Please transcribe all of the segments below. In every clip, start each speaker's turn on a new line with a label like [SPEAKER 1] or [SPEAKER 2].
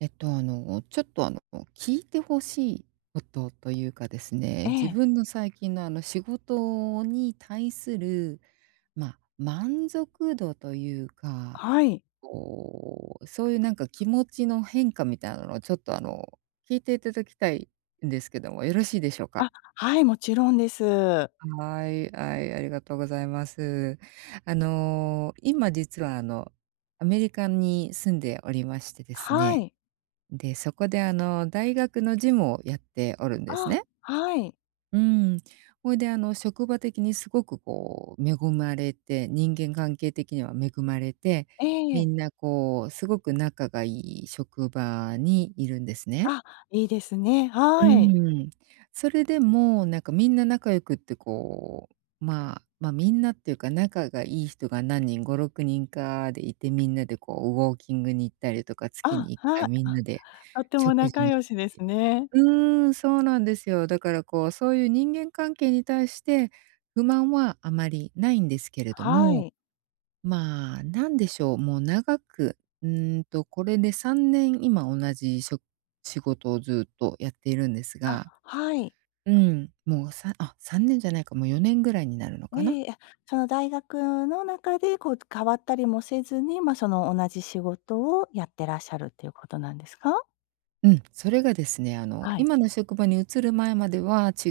[SPEAKER 1] えっと、あの、ちょっと、あの、聞いて欲しいことというかですね、
[SPEAKER 2] え
[SPEAKER 1] 自
[SPEAKER 2] え。
[SPEAKER 1] 分の最近の、あの仕事に対する、まあ、満足度というか、
[SPEAKER 2] はい。
[SPEAKER 1] こう、そういうなんか、気持ちの変化みたいなのを、ちょっとあの、聞いていただきたいんですけども、よろしいでしょうか？
[SPEAKER 2] あ、はい、もちろんです。
[SPEAKER 1] はい、あい。ありがとうございます。あの、今実は、あの、アメリカに住んでおりましてです
[SPEAKER 2] は
[SPEAKER 1] ね、
[SPEAKER 2] い。
[SPEAKER 1] で、そこで、あの、大学の事務をやっておるんです
[SPEAKER 2] あ、
[SPEAKER 1] ね。
[SPEAKER 2] はい。
[SPEAKER 1] うーん。ほいで、あの、職場的にすごくこう、恵まれて、人間関係的には恵まれて、
[SPEAKER 2] え
[SPEAKER 1] み
[SPEAKER 2] え。
[SPEAKER 1] んなこう、すごく仲がいい職場に居るんですね。
[SPEAKER 2] あ、いいですね。
[SPEAKER 1] う
[SPEAKER 2] はい。
[SPEAKER 1] ーん。それでも、なんか、みんな仲良くってこう、まあ、ま、みんなっていうか、仲がいい人が何人、5、6人かで居て、みんなでこう、ウォーキングに行ったりとか、月
[SPEAKER 2] あ、
[SPEAKER 1] にいっか
[SPEAKER 2] は
[SPEAKER 1] い
[SPEAKER 2] あ
[SPEAKER 1] みんなで
[SPEAKER 2] あ、とても
[SPEAKER 1] 食事
[SPEAKER 2] 仲
[SPEAKER 1] に行っ
[SPEAKER 2] 良
[SPEAKER 1] て
[SPEAKER 2] しですね。
[SPEAKER 1] うーん、そうなんですよ。だからこう、そういう人間関係に対して、不満はあまり無いんですけれど
[SPEAKER 2] は
[SPEAKER 1] も、
[SPEAKER 2] い。
[SPEAKER 1] まあ、何でしょう、もう長くうーんと、これで3年、今同じしょ仕事をずっとやっているんです
[SPEAKER 2] あ、
[SPEAKER 1] が。
[SPEAKER 2] はい。
[SPEAKER 1] うん、もうさあ、3年じゃないか、もう4年ぐらいになるのかな。
[SPEAKER 2] ええ。あ、その大学の中で、こう、変わったりもせずに、ま、その同じ仕事をやってらっしゃるっていうことなんですか？
[SPEAKER 1] うん。それがですね、あの、
[SPEAKER 2] はい。
[SPEAKER 1] 今の職場に移る前までは、違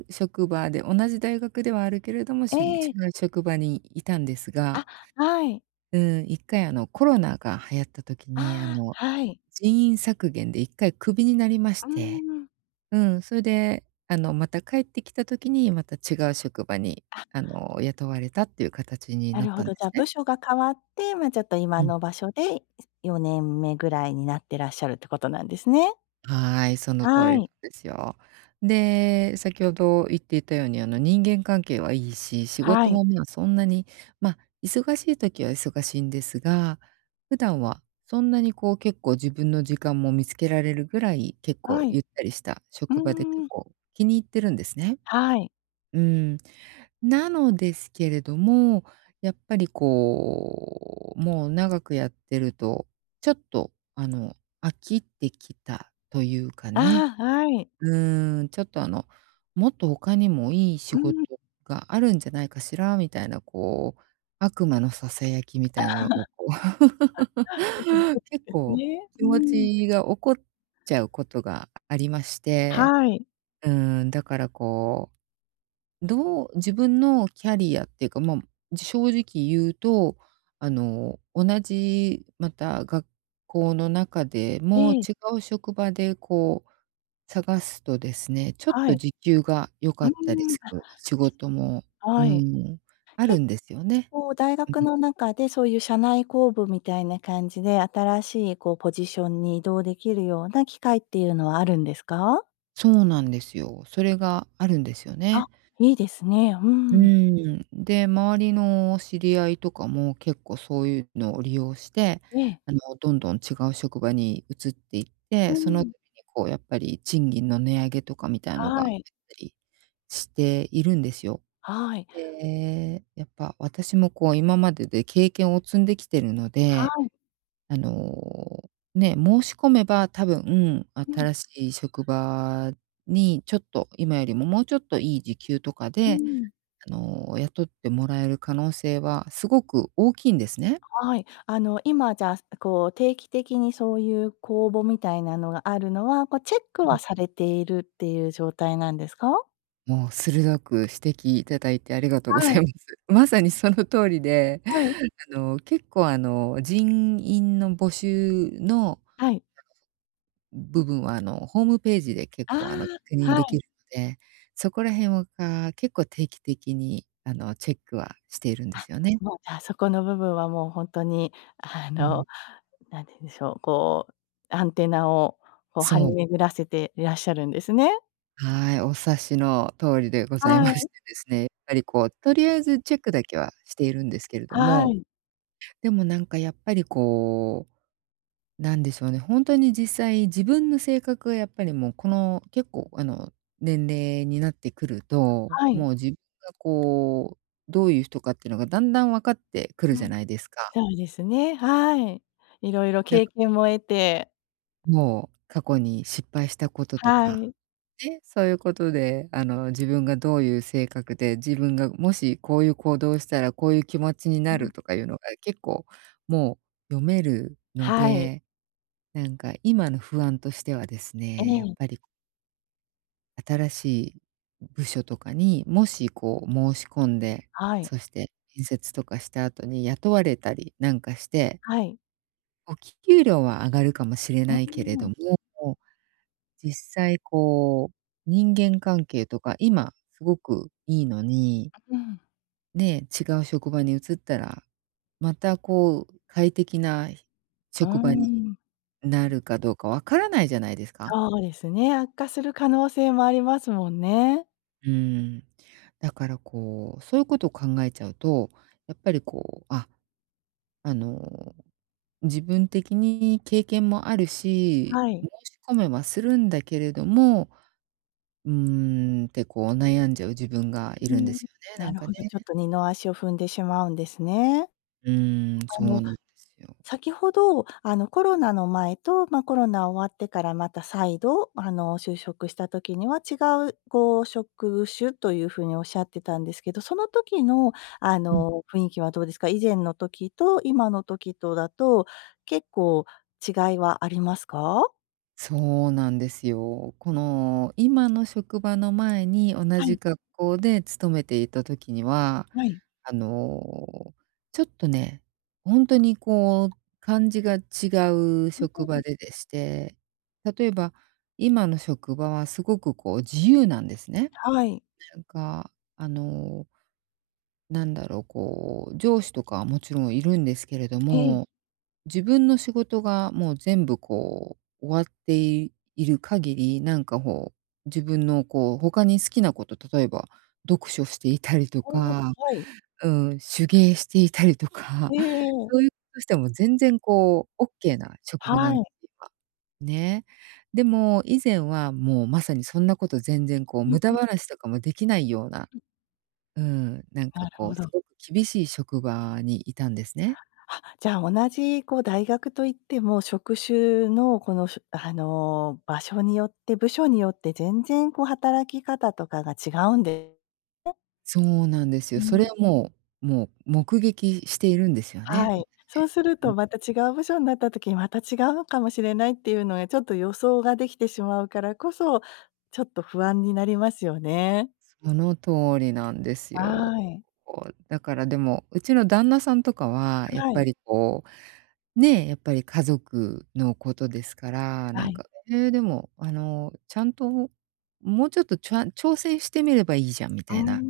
[SPEAKER 1] う職場で同じ大学ではあるけれども、しゅ違
[SPEAKER 2] ええ。
[SPEAKER 1] う職場にいたんです
[SPEAKER 2] あ、
[SPEAKER 1] が。
[SPEAKER 2] はい。
[SPEAKER 1] うん、一回あのコロナが流行った時
[SPEAKER 2] あ
[SPEAKER 1] に、あ
[SPEAKER 2] あ、
[SPEAKER 1] の、
[SPEAKER 2] はい。
[SPEAKER 1] 人員削減で一回クビになりまし
[SPEAKER 2] うー
[SPEAKER 1] て。
[SPEAKER 2] ん。
[SPEAKER 1] うん、それであの、また帰ってきた時に、また違う職場に
[SPEAKER 2] あ。
[SPEAKER 1] あの、雇われたっていう形に
[SPEAKER 2] な
[SPEAKER 1] なっ
[SPEAKER 2] るほ
[SPEAKER 1] たん
[SPEAKER 2] ど。
[SPEAKER 1] で
[SPEAKER 2] じゃあ、
[SPEAKER 1] すね。
[SPEAKER 2] 部署が変わって、まあちょっと今
[SPEAKER 1] うん。
[SPEAKER 2] の場所で、4年目ぐらいになってらっしゃるってことなんですね。
[SPEAKER 1] はい、その通
[SPEAKER 2] は
[SPEAKER 1] りん
[SPEAKER 2] い。
[SPEAKER 1] ですよ。で、先ほど言っていたようにあの、人間関係はいいし、仕
[SPEAKER 2] は
[SPEAKER 1] 事
[SPEAKER 2] い。
[SPEAKER 1] もま、そんなに、ま、忙しい時は忙しいんですが、普段はそんなにこう、結構自分の時間も見つけられるぐらい、結
[SPEAKER 2] は
[SPEAKER 1] 構
[SPEAKER 2] い。
[SPEAKER 1] ゆったりした
[SPEAKER 2] う
[SPEAKER 1] 職場で、結
[SPEAKER 2] ーん。
[SPEAKER 1] 構気に入ってるんですね。
[SPEAKER 2] はい。
[SPEAKER 1] うん。なのですけれども、やっぱりこう、もう長くやってると、ちょっと、あの、飽きてきたというかね。
[SPEAKER 2] ああ、はい。
[SPEAKER 1] うーん、ちょっとあの、もっと他にもいい仕
[SPEAKER 2] う
[SPEAKER 1] 事
[SPEAKER 2] ん。
[SPEAKER 1] があるんじゃないかしらみたいなこう、悪魔のささやきみ
[SPEAKER 2] ああ。
[SPEAKER 1] たいなのがこう。結
[SPEAKER 2] です
[SPEAKER 1] 構
[SPEAKER 2] ね。
[SPEAKER 1] 気
[SPEAKER 2] う
[SPEAKER 1] 持
[SPEAKER 2] ん。
[SPEAKER 1] ちが起こっちゃうことがありまして。
[SPEAKER 2] はい。
[SPEAKER 1] うん、だからこう、どう、自分のキャリアっていうかま、正直言うと、あの、同じまた学校の中でも、
[SPEAKER 2] ええ。
[SPEAKER 1] 違う職場でこう探すとですね、ちょっ
[SPEAKER 2] は
[SPEAKER 1] と
[SPEAKER 2] い。
[SPEAKER 1] 時給が良
[SPEAKER 2] う
[SPEAKER 1] か
[SPEAKER 2] ー
[SPEAKER 1] ったり
[SPEAKER 2] ん。
[SPEAKER 1] す
[SPEAKER 2] あ
[SPEAKER 1] る仕事も、う
[SPEAKER 2] はい。
[SPEAKER 1] ん、あ
[SPEAKER 2] 結
[SPEAKER 1] るんですよね。
[SPEAKER 2] 構大
[SPEAKER 1] う
[SPEAKER 2] 学
[SPEAKER 1] ん。
[SPEAKER 2] の中で、そういう社内公募みたいな感じで、新しいこうポジションに移動できるような機会っていうのはあるんですか？
[SPEAKER 1] そうなんですよ。それがあるんですよ
[SPEAKER 2] あ、
[SPEAKER 1] ね。
[SPEAKER 2] いいですね。う
[SPEAKER 1] う
[SPEAKER 2] ん。
[SPEAKER 1] ん。で、周りの知り合いとかも、結構そういうのを利用して、
[SPEAKER 2] ええ。
[SPEAKER 1] あの、どんどん違う職場に移っていっ
[SPEAKER 2] ふー
[SPEAKER 1] て、その時
[SPEAKER 2] ん。
[SPEAKER 1] にこうやっぱり賃金の値上げとかみたいのがあ
[SPEAKER 2] は
[SPEAKER 1] った
[SPEAKER 2] い。
[SPEAKER 1] りしているんですよ。
[SPEAKER 2] はい。
[SPEAKER 1] で、やっぱ私もこう今までで経験を積んできてるの
[SPEAKER 2] は
[SPEAKER 1] で、
[SPEAKER 2] い。
[SPEAKER 1] あの、ね、申し込めば多分
[SPEAKER 2] うん。
[SPEAKER 1] 新しい職場に、ちょっと今よりももうちょっといい時給とか
[SPEAKER 2] う
[SPEAKER 1] で、
[SPEAKER 2] ん。
[SPEAKER 1] あの雇ってもらえる可能性はすごく大きいんですね。
[SPEAKER 2] はい。あの、今じゃす、あ、こう定期的にそういう公募みたいなのがあるのは、こうチェック
[SPEAKER 1] う
[SPEAKER 2] は
[SPEAKER 1] ん。
[SPEAKER 2] されているっていう状態なんですか？
[SPEAKER 1] もう鋭く指摘いただいてありがとうご
[SPEAKER 2] は
[SPEAKER 1] ざい
[SPEAKER 2] い。
[SPEAKER 1] ます。まさにその通りで、
[SPEAKER 2] はい。
[SPEAKER 1] あの、結構あの、人員の募集の
[SPEAKER 2] はい。
[SPEAKER 1] 部分はあの、ホームページで結
[SPEAKER 2] あ、
[SPEAKER 1] 構あの確認
[SPEAKER 2] は
[SPEAKER 1] でき
[SPEAKER 2] い。
[SPEAKER 1] るので、そこら辺はが、結構定期的にあのチェックはしているんで
[SPEAKER 2] あ、
[SPEAKER 1] すよね。
[SPEAKER 2] もうじゃあそこの部分はもうほんとに、あ
[SPEAKER 1] うん。
[SPEAKER 2] の、何て言うんでしょう、こうアンテナを、こう張り
[SPEAKER 1] そう。
[SPEAKER 2] 巡らせていらっしゃるんですね。
[SPEAKER 1] はい、お察しの通りでござい
[SPEAKER 2] は
[SPEAKER 1] まし
[SPEAKER 2] い。
[SPEAKER 1] てですね、やっぱりこう、とりあえずチェックだけはしているんですけれど
[SPEAKER 2] は
[SPEAKER 1] も。
[SPEAKER 2] い。
[SPEAKER 1] でもなんか、やっぱりこう何でしょうね、ホントに実際自分の性格がやっぱりもうこの、結構あの年齢になってくると、
[SPEAKER 2] はい。
[SPEAKER 1] もう自分がこう、どういう人かっていうのがだんだん分かってくる
[SPEAKER 2] う
[SPEAKER 1] じゃ
[SPEAKER 2] ん、
[SPEAKER 1] ないですか。
[SPEAKER 2] そうですね、はい。色々
[SPEAKER 1] な
[SPEAKER 2] 経
[SPEAKER 1] く
[SPEAKER 2] 験も得て
[SPEAKER 1] もう過去に失敗したことと
[SPEAKER 2] は
[SPEAKER 1] か、
[SPEAKER 2] い。
[SPEAKER 1] ね。そういうことで、あの自分がどういう性格で、自分がもしこういう行動をしたらこういう気持ちに
[SPEAKER 2] うう
[SPEAKER 1] な
[SPEAKER 2] ん。
[SPEAKER 1] るとかいうのが、結構もう読めるの
[SPEAKER 2] はい。
[SPEAKER 1] で。なんか今の不安としてはです
[SPEAKER 2] え
[SPEAKER 1] ね、やっ
[SPEAKER 2] え。
[SPEAKER 1] ぱり、こ新しい部署とかに、もしこう申し込んで、
[SPEAKER 2] はい。
[SPEAKER 1] そして面接とかした後に雇われたりなんかして
[SPEAKER 2] はい。
[SPEAKER 1] お給料は上がるかもしれ
[SPEAKER 2] う
[SPEAKER 1] ないけれ
[SPEAKER 2] ーん。
[SPEAKER 1] ども、実際こう、人間関係とか今すごくいいのに
[SPEAKER 2] うん。
[SPEAKER 1] ね、違う職場に移ったら、またこう快適な
[SPEAKER 2] うー
[SPEAKER 1] 職場に
[SPEAKER 2] ん。
[SPEAKER 1] なるかどうか分からないじゃないですか。
[SPEAKER 2] そうですね、悪化する可能性もありますもんね。
[SPEAKER 1] うん。だからこうそういうことを考えちゃうと、やっぱりこう、ああの、自分的に経験もあるし
[SPEAKER 2] はい。
[SPEAKER 1] 申し込めはするんだけれども、「うーん」ってこう、悩んじゃう自分がい
[SPEAKER 2] う
[SPEAKER 1] るんで
[SPEAKER 2] ん。
[SPEAKER 1] すよね、な
[SPEAKER 2] な
[SPEAKER 1] ん
[SPEAKER 2] る
[SPEAKER 1] か
[SPEAKER 2] ほ
[SPEAKER 1] ね。
[SPEAKER 2] ど。ちょっと二の足を踏んでしまうんですね。
[SPEAKER 1] うーん、
[SPEAKER 2] あ
[SPEAKER 1] そう
[SPEAKER 2] の、
[SPEAKER 1] なんですよ。
[SPEAKER 2] 先ほど、あの、コロナの前と、ま、コロナ終わってからまた再度あの、就職した時には違うご職種という風におっしゃってたんですけど、その時のあ
[SPEAKER 1] うん。
[SPEAKER 2] の、雰囲気はどうですか？以前の時と今の時とだと、結構違いはありますか？
[SPEAKER 1] そうなんですよ。この、今の職場の前に同
[SPEAKER 2] はい。
[SPEAKER 1] じ格好で勤めていた時には、
[SPEAKER 2] はい。
[SPEAKER 1] あの、ちょっとね、ほんとにこう感じが違う
[SPEAKER 2] う、
[SPEAKER 1] 職 場ででして、例えば、今の職場はすごくこう自由なんですね。
[SPEAKER 2] はい。
[SPEAKER 1] なんか、あの、なんだろうこう、上司とかはもちろんいるんですけれど
[SPEAKER 2] ええ。
[SPEAKER 1] も、自分の仕事がもう全部、こう、終わっている限り、なんかほう、自分のこう他に好きなこと、例えば読書していたり と
[SPEAKER 2] ああ、
[SPEAKER 1] か、
[SPEAKER 2] はい。
[SPEAKER 1] うーん手芸していたり とか、
[SPEAKER 2] ええええ。
[SPEAKER 1] そういうことしても全然こうオッケーな職場、な
[SPEAKER 2] は
[SPEAKER 1] んて
[SPEAKER 2] い。
[SPEAKER 1] いうか、ね。でも以前はもうまさにそんなこと全然こう
[SPEAKER 2] う
[SPEAKER 1] 無
[SPEAKER 2] ん
[SPEAKER 1] 駄
[SPEAKER 2] うん。
[SPEAKER 1] 話とかもできないような
[SPEAKER 2] うん。
[SPEAKER 1] うん、なんか
[SPEAKER 2] なる
[SPEAKER 1] こ
[SPEAKER 2] ほ
[SPEAKER 1] う、
[SPEAKER 2] ど。
[SPEAKER 1] すごく厳しい職場にいたんですね。
[SPEAKER 2] あっ、じゃあ同じこう、大学といっても、職種のこのしゅあの、場所によって部署によって全然こう働き方とかが違うんで、ね。
[SPEAKER 1] そうなんです
[SPEAKER 2] う
[SPEAKER 1] よ。それ
[SPEAKER 2] ん。
[SPEAKER 1] はもうもう目撃しているんですよね
[SPEAKER 2] はい、そう
[SPEAKER 1] 私、
[SPEAKER 2] する
[SPEAKER 1] う
[SPEAKER 2] と
[SPEAKER 1] ん。
[SPEAKER 2] また違う部署になった時にまた違うのかもしれないっていうのがちょっと予想ができてしまうからこそ、ちょっと不安になりますよね。
[SPEAKER 1] その通りなんですよ。
[SPEAKER 2] はい。
[SPEAKER 1] こう、だからでも、うちの旦那さんとかは、やっ
[SPEAKER 2] は
[SPEAKER 1] ぱ
[SPEAKER 2] い。
[SPEAKER 1] りこう、ね、やっぱり家族のことですから、な
[SPEAKER 2] は
[SPEAKER 1] ん
[SPEAKER 2] い。
[SPEAKER 1] か、「ええ、でもあの、ちゃんと、もうちょっとちゃ挑戦してみればいいじゃん」み
[SPEAKER 2] うー
[SPEAKER 1] たいな。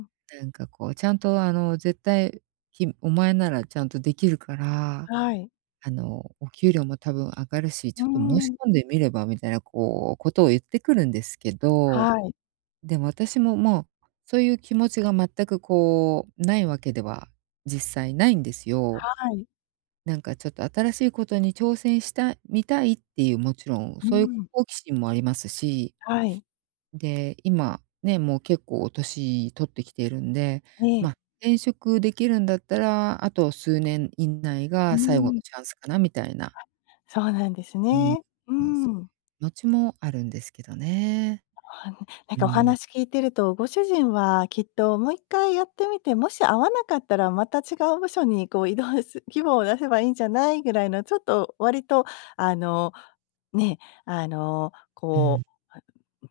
[SPEAKER 2] ん。
[SPEAKER 1] なんかこう、「ちゃんとあの、絶対きお前ならちゃんとできるから、
[SPEAKER 2] はい。
[SPEAKER 1] あの、お給料も多分上がるし、
[SPEAKER 2] う
[SPEAKER 1] ちょ
[SPEAKER 2] ー
[SPEAKER 1] っと申し
[SPEAKER 2] ん。
[SPEAKER 1] 込んでみれば」みたいなこうことを言ってくるんですけど、
[SPEAKER 2] はい。
[SPEAKER 1] でも私も、もうそういう気持ちが全くこうないわけでは実際ないんですよ。
[SPEAKER 2] はい。
[SPEAKER 1] なんかちょっと新しいことに挑戦したみたいっていう、もちろん
[SPEAKER 2] う
[SPEAKER 1] そういう
[SPEAKER 2] ん。
[SPEAKER 1] 好奇心もありますし。
[SPEAKER 2] はい。
[SPEAKER 1] で、今ね、もう結構年取ってきているんで、
[SPEAKER 2] ええ。
[SPEAKER 1] ま、転職できるんだったら、あと数年以内
[SPEAKER 2] うー
[SPEAKER 1] が最後の
[SPEAKER 2] ん。
[SPEAKER 1] チャンスかなみたいな。
[SPEAKER 2] あ、そうなんです
[SPEAKER 1] うん。
[SPEAKER 2] ね。う
[SPEAKER 1] [unintelligible]
[SPEAKER 2] ん。
[SPEAKER 1] のちもあるんですけどね。
[SPEAKER 2] ああ。なん
[SPEAKER 1] う
[SPEAKER 2] かお
[SPEAKER 1] ん。
[SPEAKER 2] 話聞いてると、ご主人はきっともう1回やってみて、もし合わなかったらまた違う部署にこう異動す希望を出せばいいんじゃないぐらいの、ちょっと割とあのね、あの
[SPEAKER 1] う
[SPEAKER 2] こ
[SPEAKER 1] ん。
[SPEAKER 2] うあ、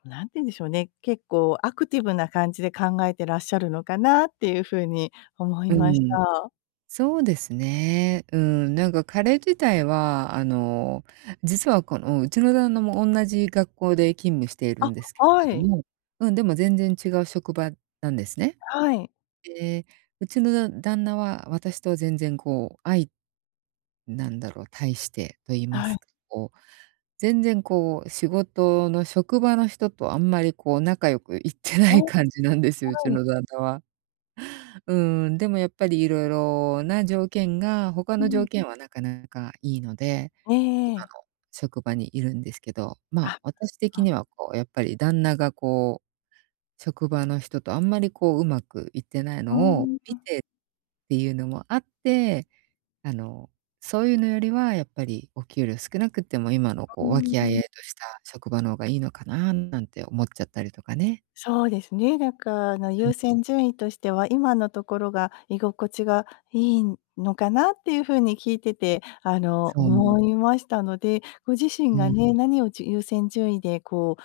[SPEAKER 2] 何て言うんでしょうね、結構アクティブな感じで考えてらっしゃるのかなっていう風に思い
[SPEAKER 1] う
[SPEAKER 2] まし
[SPEAKER 1] ん。
[SPEAKER 2] た。
[SPEAKER 1] そうですね、うん。なんか彼自体はあの、実はこのうちの旦那もおんなじ学校で勤務している
[SPEAKER 2] あ、
[SPEAKER 1] んですけ
[SPEAKER 2] は
[SPEAKER 1] れど
[SPEAKER 2] い。
[SPEAKER 1] もうん、でも全然違う職場なんですね。
[SPEAKER 2] はい。
[SPEAKER 1] で、うちのだ旦那は私と全然こ、あいなんだろう…対してと言いま
[SPEAKER 2] はい。
[SPEAKER 1] すかこう、全然こう仕事の職場の人とあんまりこう仲良くいってな
[SPEAKER 2] ああ、
[SPEAKER 1] い感じなんですよ、うち
[SPEAKER 2] はい。
[SPEAKER 1] の旦那は。うん、でもやっぱり色々な条件がほか
[SPEAKER 2] う
[SPEAKER 1] の
[SPEAKER 2] ん。
[SPEAKER 1] 条件はなかなかいいので、
[SPEAKER 2] ええ
[SPEAKER 1] 今
[SPEAKER 2] ええ。
[SPEAKER 1] の職場にいるんですけど。ま、
[SPEAKER 2] あ、
[SPEAKER 1] 私的
[SPEAKER 2] あ。
[SPEAKER 1] にはこうやっぱり旦那がこう職場の人とあんまりこううまくいってない
[SPEAKER 2] あ
[SPEAKER 1] のを見
[SPEAKER 2] あ。
[SPEAKER 1] てっていうのもあって、あの、そういうのよりはやっぱりお給料少なくっても、今の
[SPEAKER 2] あう
[SPEAKER 1] こ
[SPEAKER 2] ー
[SPEAKER 1] う和気あいあ
[SPEAKER 2] ん。
[SPEAKER 1] いとした職場のがいいのかななんて思っちゃったりとかね。
[SPEAKER 2] そうですね。だから、
[SPEAKER 1] うん。
[SPEAKER 2] 優先順位としては、今のところが居心地がいいのかなっていう風に、聞いてて、あの、
[SPEAKER 1] そう。
[SPEAKER 2] 思いましたので、ご自身
[SPEAKER 1] う
[SPEAKER 2] が
[SPEAKER 1] ん。
[SPEAKER 2] ね何をじ優先順位でこ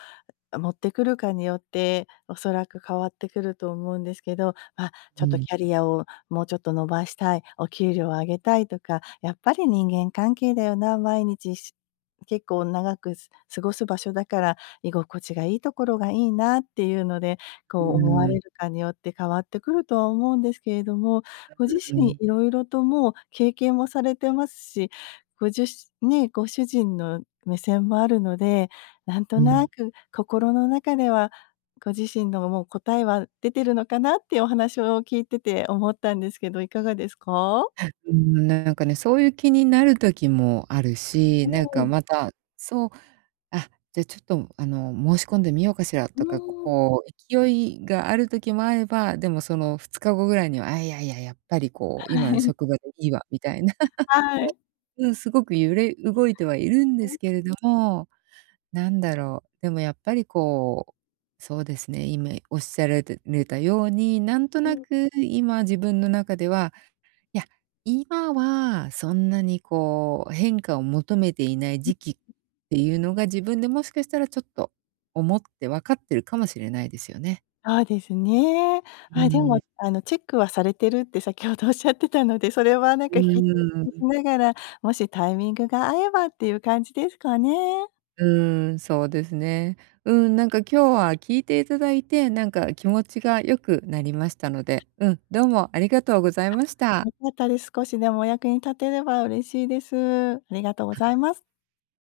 [SPEAKER 2] う持ってくるかによっておそらく変わってくると思うんですけど。ま、「ちょ
[SPEAKER 1] う
[SPEAKER 2] っと、
[SPEAKER 1] ん。
[SPEAKER 2] キャリアをもうちょっと伸ばしたい」、「お給料を上げたい」とか、「やっぱり人間関係だよな、毎日し結構長く過ごす場所だから居心地がいいところがいいな」っていうので
[SPEAKER 1] う
[SPEAKER 2] こう、思わ
[SPEAKER 1] ー
[SPEAKER 2] れ
[SPEAKER 1] ん。
[SPEAKER 2] るかによって変わってくるとは思うんですけれども、
[SPEAKER 1] あ、
[SPEAKER 2] ご自
[SPEAKER 1] う、う
[SPEAKER 2] 身
[SPEAKER 1] ん。
[SPEAKER 2] いろいろともう経験もされてますし、ごじゅしね、ご主人の目線もあるので、なんと
[SPEAKER 1] う
[SPEAKER 2] な
[SPEAKER 1] ん。
[SPEAKER 2] く心の中ではご自身のもう答えは出てるのかなっていう、お話を聞いてて思ったんですけど、いかがですか？
[SPEAKER 1] うん、な-なんかね、そういう気になる時もあるし、
[SPEAKER 2] う
[SPEAKER 1] なんか
[SPEAKER 2] ん。
[SPEAKER 1] またそう、「あ、じゃあちょっとあの、申し込んでみようかしら」
[SPEAKER 2] う
[SPEAKER 1] とか、
[SPEAKER 2] ーん。
[SPEAKER 1] こう勢いがある時もあれば、でもその2日後ぐらいには、「あ、いやいやいや、やっぱりこう今
[SPEAKER 2] は
[SPEAKER 1] の
[SPEAKER 2] い。
[SPEAKER 1] 職場でいいわ」みたいな
[SPEAKER 2] あ、はい。
[SPEAKER 1] うん、すごく揺れ動いてはいるんで
[SPEAKER 2] は
[SPEAKER 1] すけれ
[SPEAKER 2] い。
[SPEAKER 1] ども、なんだろう、でもやっぱりこうそうですね、今おっしゃられたれたように、なんと
[SPEAKER 2] う
[SPEAKER 1] な
[SPEAKER 2] ん。
[SPEAKER 1] く今自分の中では、「いや、今はそんなにこう変化を求めていない
[SPEAKER 2] うん。
[SPEAKER 1] 時期」っていうのが、自分でもしかしたらちょっと思ってわかってるかもしれないですよね。
[SPEAKER 2] そうですね。
[SPEAKER 1] う
[SPEAKER 2] あ、でも
[SPEAKER 1] ん。
[SPEAKER 2] あのチェックはされてるって先ほどおっしゃってたので、それはなん
[SPEAKER 1] う
[SPEAKER 2] か引き続
[SPEAKER 1] ー
[SPEAKER 2] きし
[SPEAKER 1] ん。
[SPEAKER 2] ながら、もしタイミングが合えばっていう感じですかね。
[SPEAKER 1] うーん、そうですね。うん、なんか今日は聞いていただいてなんか気持ちが、良くなりましたので、うん、どうもありがとうござい
[SPEAKER 2] あ、
[SPEAKER 1] ました。
[SPEAKER 2] 良かったです。少しでもお役に立てれば嬉しいです。ありがとうございます。